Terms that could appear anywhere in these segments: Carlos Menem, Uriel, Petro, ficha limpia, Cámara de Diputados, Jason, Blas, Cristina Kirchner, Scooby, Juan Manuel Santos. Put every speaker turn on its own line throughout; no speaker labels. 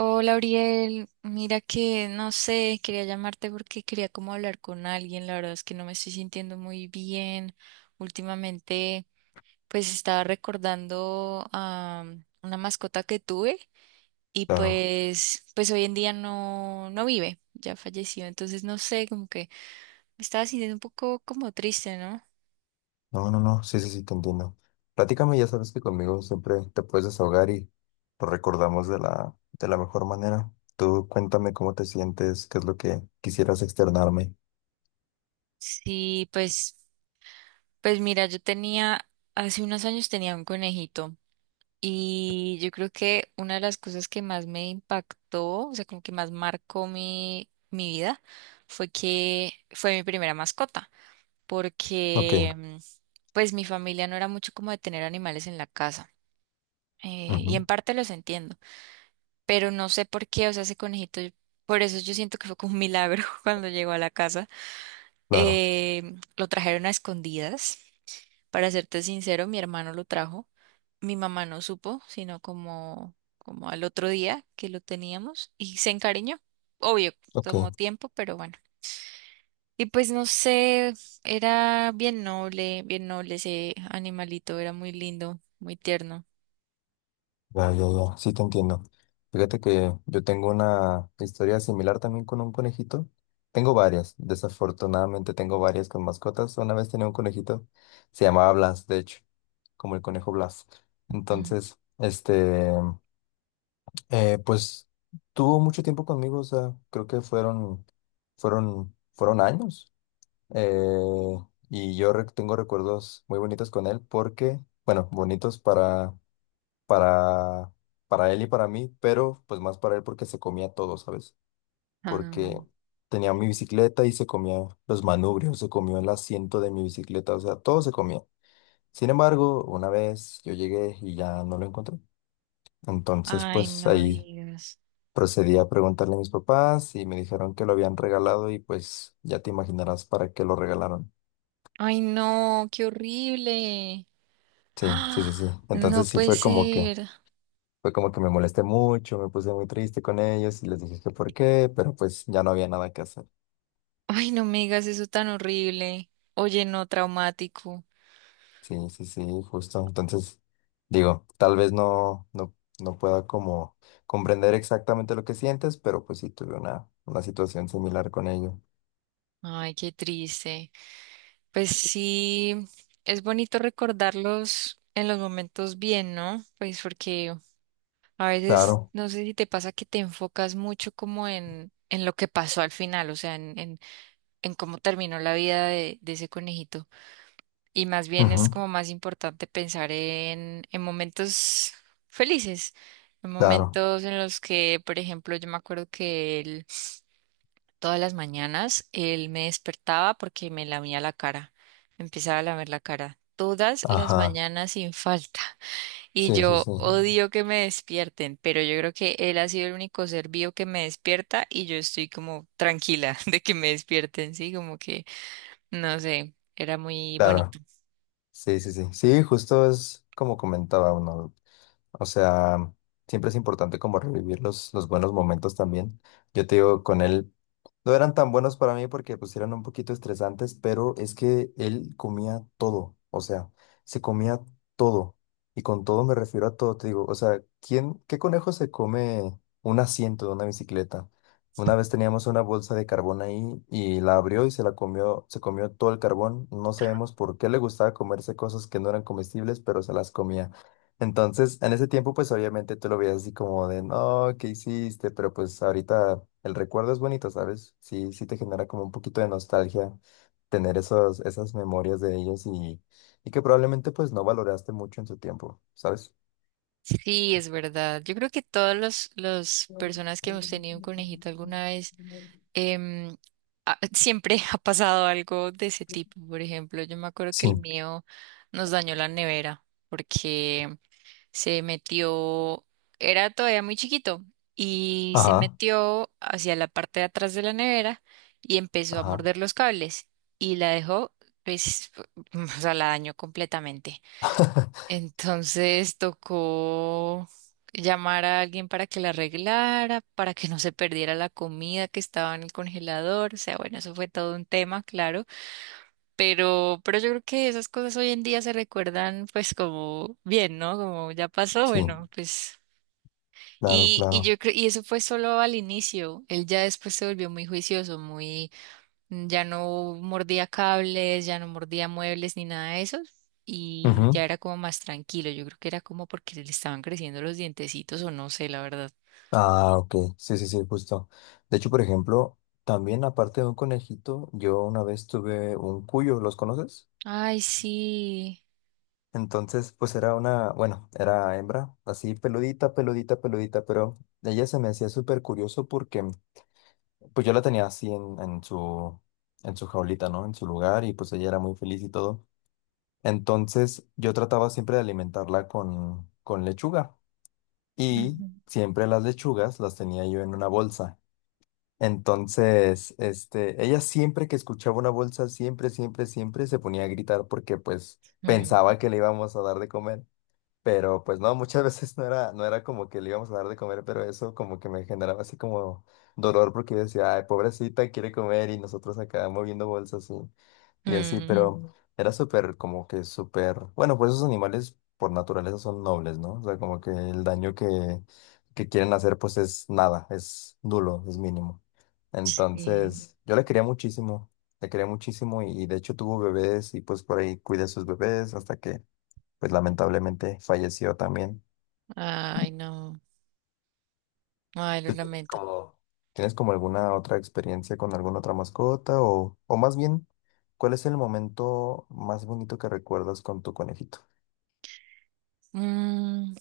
Hola, Uriel. Mira que no sé, quería llamarte porque quería como hablar con alguien. La verdad es que no me estoy sintiendo muy bien. Últimamente, pues estaba recordando a una mascota que tuve y
Claro,
pues hoy en día no vive, ya falleció. Entonces, no sé, como que me estaba sintiendo un poco como triste, ¿no?
no, no, no, sí, sí, sí, te entiendo. Platícame, ya sabes que conmigo siempre te puedes desahogar y lo recordamos de la mejor manera. Tú cuéntame cómo te sientes, qué es lo que quisieras externarme.
Sí, pues mira, hace unos años tenía un conejito. Y yo creo que una de las cosas que más me impactó, o sea, como que más marcó mi vida, fue que fue mi primera mascota, porque
Ok,
pues mi familia no era mucho como de tener animales en la casa. Y
ujú,
en parte los entiendo, pero no sé por qué, o sea, ese conejito, por eso yo siento que fue como un milagro cuando llegó a la casa.
claro,
Lo trajeron a escondidas para serte sincero, mi hermano lo trajo. Mi mamá no supo, sino como, como al otro día que lo teníamos y se encariñó. Obvio,
ok.
tomó tiempo, pero bueno. Y pues no sé, era bien noble ese animalito, era muy lindo, muy tierno.
Ya, ya, ya, sí te entiendo. Fíjate que yo tengo una historia similar también con un conejito. Tengo varias, desafortunadamente tengo varias con mascotas. Una vez tenía un conejito, se llamaba Blas, de hecho, como el conejo Blas.
Mm.
Entonces, este, pues tuvo mucho tiempo conmigo, o sea, creo que fueron años. Eh, y yo tengo recuerdos muy bonitos con él porque, bueno, bonitos para, para él y para mí, pero pues más para él porque se comía todo, ¿sabes?
Ah.
Porque tenía mi bicicleta y se comía los manubrios, se comió el asiento de mi bicicleta, o sea, todo se comía. Sin embargo, una vez yo llegué y ya no lo encontré. Entonces,
Ay,
pues
no
ahí
digas.
procedí a preguntarle a mis papás y me dijeron que lo habían regalado y pues ya te imaginarás para qué lo regalaron.
Ay, no, qué horrible.
Sí, sí, sí, sí.
¡Ah! No
Entonces sí
puede
fue como que
ser.
fue como que me molesté mucho, me puse muy triste con ellos y les dije que por qué, pero pues ya no había nada que hacer.
Ay, no me digas eso tan horrible. Oye, no, traumático.
Sí, sí, sí, justo. Entonces, digo, tal vez no pueda como comprender exactamente lo que sientes, pero pues sí tuve una situación similar con ellos.
Ay, qué triste. Pues sí, es bonito recordarlos en los momentos bien, ¿no? Pues porque a veces,
Claro,
no sé si te pasa que te enfocas mucho como en lo que pasó al final, o sea, en cómo terminó la vida de ese conejito. Y más bien es
ujú,
como más importante pensar en momentos felices, en
claro,
momentos en los que, por ejemplo, yo me acuerdo que él. Todas las mañanas él me despertaba porque me lamía la cara, me empezaba a lamer la cara. Todas las
ajá,
mañanas sin falta. Y
sí, sí,
yo
sí,
odio que me despierten, pero yo creo que él ha sido el único ser vivo que me despierta y yo estoy como tranquila de que me despierten, sí, como que, no sé, era muy bonito.
claro, sí, sí, sí, sí, justo es como comentaba uno, o sea, siempre es importante como revivir los buenos momentos también. Yo te digo, con él no eran tan buenos para mí porque pues eran un poquito estresantes, pero es que él comía todo, o sea, se comía todo. Y con todo me refiero a todo, te digo, o sea, ¿quién, qué conejo se come un asiento de una bicicleta? Una vez teníamos una bolsa de carbón ahí y la abrió y se la comió, se comió todo el carbón. No sabemos por qué le gustaba comerse cosas que no eran comestibles, pero se las comía. Entonces, en ese tiempo, pues obviamente tú lo veías así como de, no, ¿qué hiciste? Pero pues ahorita el recuerdo es bonito, ¿sabes? Sí, sí te genera como un poquito de nostalgia tener esas memorias de ellos y que probablemente pues no valoraste mucho en su tiempo, ¿sabes?
Sí, es verdad. Yo creo que todas las personas que hemos tenido un conejito alguna vez em, siempre ha pasado algo de ese tipo. Por ejemplo, yo me acuerdo que
Sí,
el mío nos dañó la nevera porque se metió, era todavía muy chiquito y se
ajá,
metió hacia la parte de atrás de la nevera y empezó a
ajá.
morder los cables y la dejó, pues, o sea, la dañó completamente. Entonces tocó llamar a alguien para que la arreglara, para que no se perdiera la comida que estaba en el congelador. O sea, bueno, eso fue todo un tema, claro. Pero yo creo que esas cosas hoy en día se recuerdan pues como bien, ¿no? Como ya pasó,
Sí,
bueno, pues.
claro,
Y
claro.
yo creo, y eso fue solo al inicio. Él ya después se volvió muy juicioso, muy ya no mordía cables, ya no mordía muebles ni nada de eso. Y
Ujú.
ya era como más tranquilo. Yo creo que era como porque le estaban creciendo los dientecitos o no sé, la verdad.
Ah, ok, sí, sí, sí, justo. De hecho, por ejemplo, también aparte de un conejito, yo una vez tuve un cuyo, ¿los conoces?
Ay, sí.
Entonces, pues era una, bueno, era hembra, así peludita, peludita, peludita, pero ella se me hacía súper curioso porque pues yo la tenía así en su jaulita, ¿no? En su lugar y pues ella era muy feliz y todo. Entonces yo trataba siempre de alimentarla con lechuga y
Ujú.
siempre las lechugas las tenía yo en una bolsa. Entonces, este, ella siempre que escuchaba una bolsa, siempre, siempre, siempre se ponía a gritar porque pues
Mm,
pensaba que le íbamos a dar de comer. Pero pues no, muchas veces no era como que le íbamos a dar de comer, pero eso como que me generaba así como dolor porque yo decía, ay, pobrecita, quiere comer y nosotros acá moviendo bolsas y así,
mm,
pero era súper como que súper, bueno, pues esos animales por naturaleza son nobles, ¿no? O sea, como que el daño que quieren hacer pues es nada, es nulo, es mínimo.
sí.
Entonces, yo le quería muchísimo y de hecho tuvo bebés y pues por ahí cuidé a sus bebés hasta que pues lamentablemente falleció también.
Ay, no. Ay, lo
¿Tú
lamento.
tienes como alguna otra experiencia con alguna otra mascota? O más bien, ¿cuál es el momento más bonito que recuerdas con tu conejito?
Mm,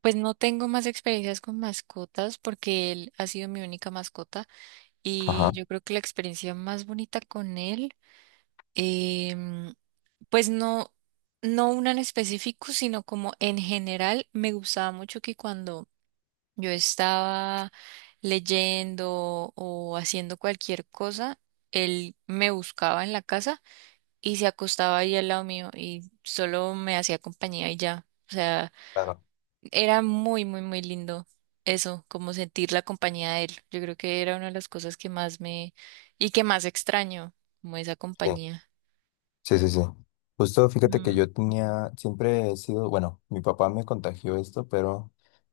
pues no tengo más experiencias con mascotas porque él ha sido mi única mascota
Ajá,
y yo creo que la experiencia más bonita con él. em, Pues no, no una en específico, sino como en general me gustaba mucho que cuando yo estaba leyendo o haciendo cualquier cosa, él me buscaba en la casa y se acostaba ahí al lado mío y solo me hacía compañía y ya. O sea,
claro.
era muy, muy, muy lindo eso, como sentir la compañía de él. Yo creo que era una de las cosas que más me y que más extraño, como esa
Sí,
compañía.
sí, sí. Sí. Justo fíjate que
Mm,
yo tenía, siempre he sido, bueno, mi papá me contagió esto, pero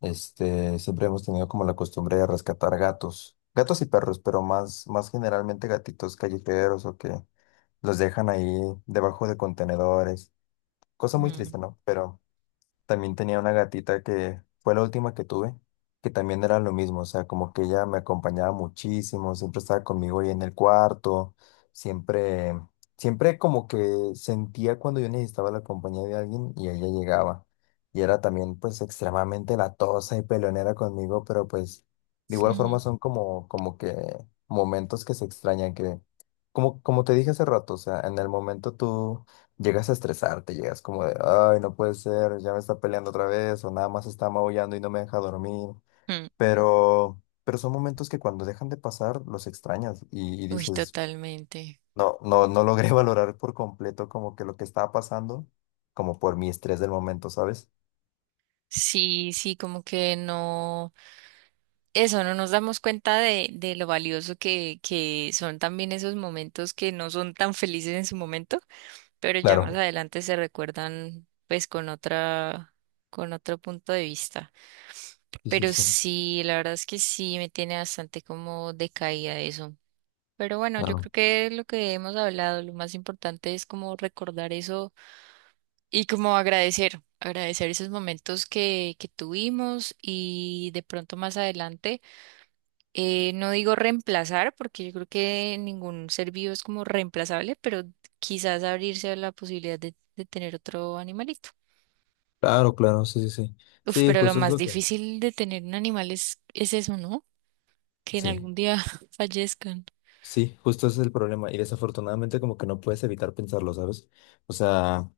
este, siempre hemos tenido como la costumbre de rescatar gatos, gatos y perros, pero más, más generalmente gatitos callejeros o que los dejan ahí debajo de contenedores. Cosa muy
mm,
triste, ¿no? Pero también tenía una gatita que fue la última que tuve, que también era lo mismo, o sea, como que ella me acompañaba muchísimo, siempre estaba conmigo ahí en el cuarto, siempre, siempre como que sentía cuando yo necesitaba la compañía de alguien y ella llegaba. Y era también pues extremadamente latosa y peleonera conmigo, pero pues de igual forma
ujú,
son como, como que momentos que se extrañan, que como, como te dije hace rato, o sea, en el momento tú llegas a estresarte, llegas como de, ay, no puede ser, ya me está peleando otra vez, o nada más está maullando y no me deja dormir.
mm.
Pero son momentos que cuando dejan de pasar los extrañas y
Uy,
dices,
totalmente.
no, no, no logré valorar por completo como que lo que estaba pasando, como por mi estrés del momento, ¿sabes?
Sí, sí, como que no, eso, no nos damos cuenta de lo valioso que son también esos momentos que no son tan felices en su momento, pero ya más
Claro,
adelante se recuerdan pues con otra, con otro punto de vista.
sí, sí,
Pero
sí,
sí, la verdad es que sí me tiene bastante como decaída eso. Pero bueno, yo
claro,
creo que lo que hemos hablado, lo más importante es como recordar eso. Y como agradecer, agradecer esos momentos que tuvimos y de pronto más adelante, no digo reemplazar, porque yo creo que ningún ser vivo es como reemplazable, pero quizás abrirse a la posibilidad de tener otro animalito.
claro, claro, sí, sí, sí.
Uf,
Sí,
pero lo
justo es
más
lo que,
difícil de tener un animal es eso, ¿no? Que en
sí.
algún día fallezcan.
Sí, justo ese es el problema. Y desafortunadamente como que no puedes evitar pensarlo, ¿sabes? O sea,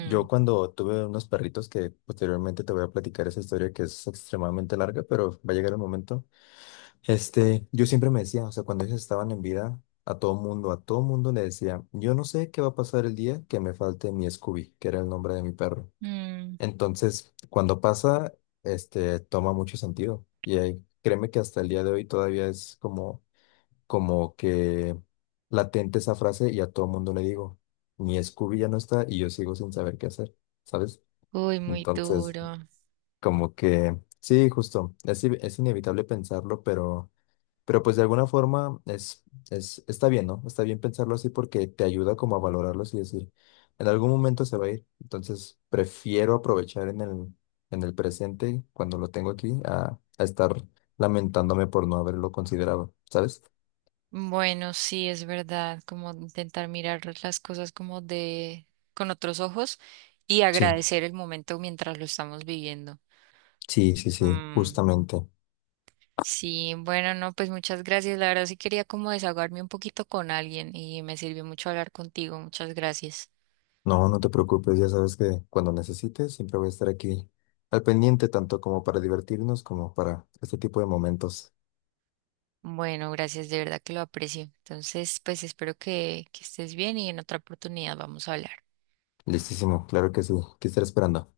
yo cuando tuve unos perritos que posteriormente te voy a platicar esa historia que es extremadamente larga, pero va a llegar el momento. Este, yo siempre me decía, o sea, cuando ellos estaban en vida, a todo mundo le decía, yo no sé qué va a pasar el día que me falte mi Scooby, que era el nombre de mi perro.
mm.
Entonces, cuando pasa, este, toma mucho sentido. Y ahí, créeme que hasta el día de hoy todavía es como como que latente esa frase y a todo mundo le digo, mi Scooby ya no está y yo sigo sin saber qué hacer, ¿sabes?
Uy, muy
Entonces,
duro.
como que, sí, justo, es inevitable pensarlo, pero pues de alguna forma es, está bien, ¿no? Está bien pensarlo así porque te ayuda como a valorarlos y decir, en algún momento se va a ir, entonces prefiero aprovechar en el presente, cuando lo tengo aquí, a estar lamentándome por no haberlo considerado, ¿sabes?
Bueno, sí, es verdad, como intentar mirar las cosas como de con otros ojos y
Sí.
agradecer el momento mientras lo estamos viviendo.
Sí, sí, sí,
Mm,
justamente.
sí, bueno, no, pues muchas gracias. La verdad sí quería como desahogarme un poquito con alguien y me sirvió mucho hablar contigo. Muchas gracias.
No, no te preocupes, ya sabes que cuando necesites siempre voy a estar aquí al pendiente, tanto como para divertirnos como para este tipo de momentos.
Bueno, gracias, de verdad que lo aprecio. Entonces, pues espero que estés bien y en otra oportunidad vamos a hablar.
Listísimo, claro que sí, que estaré esperando.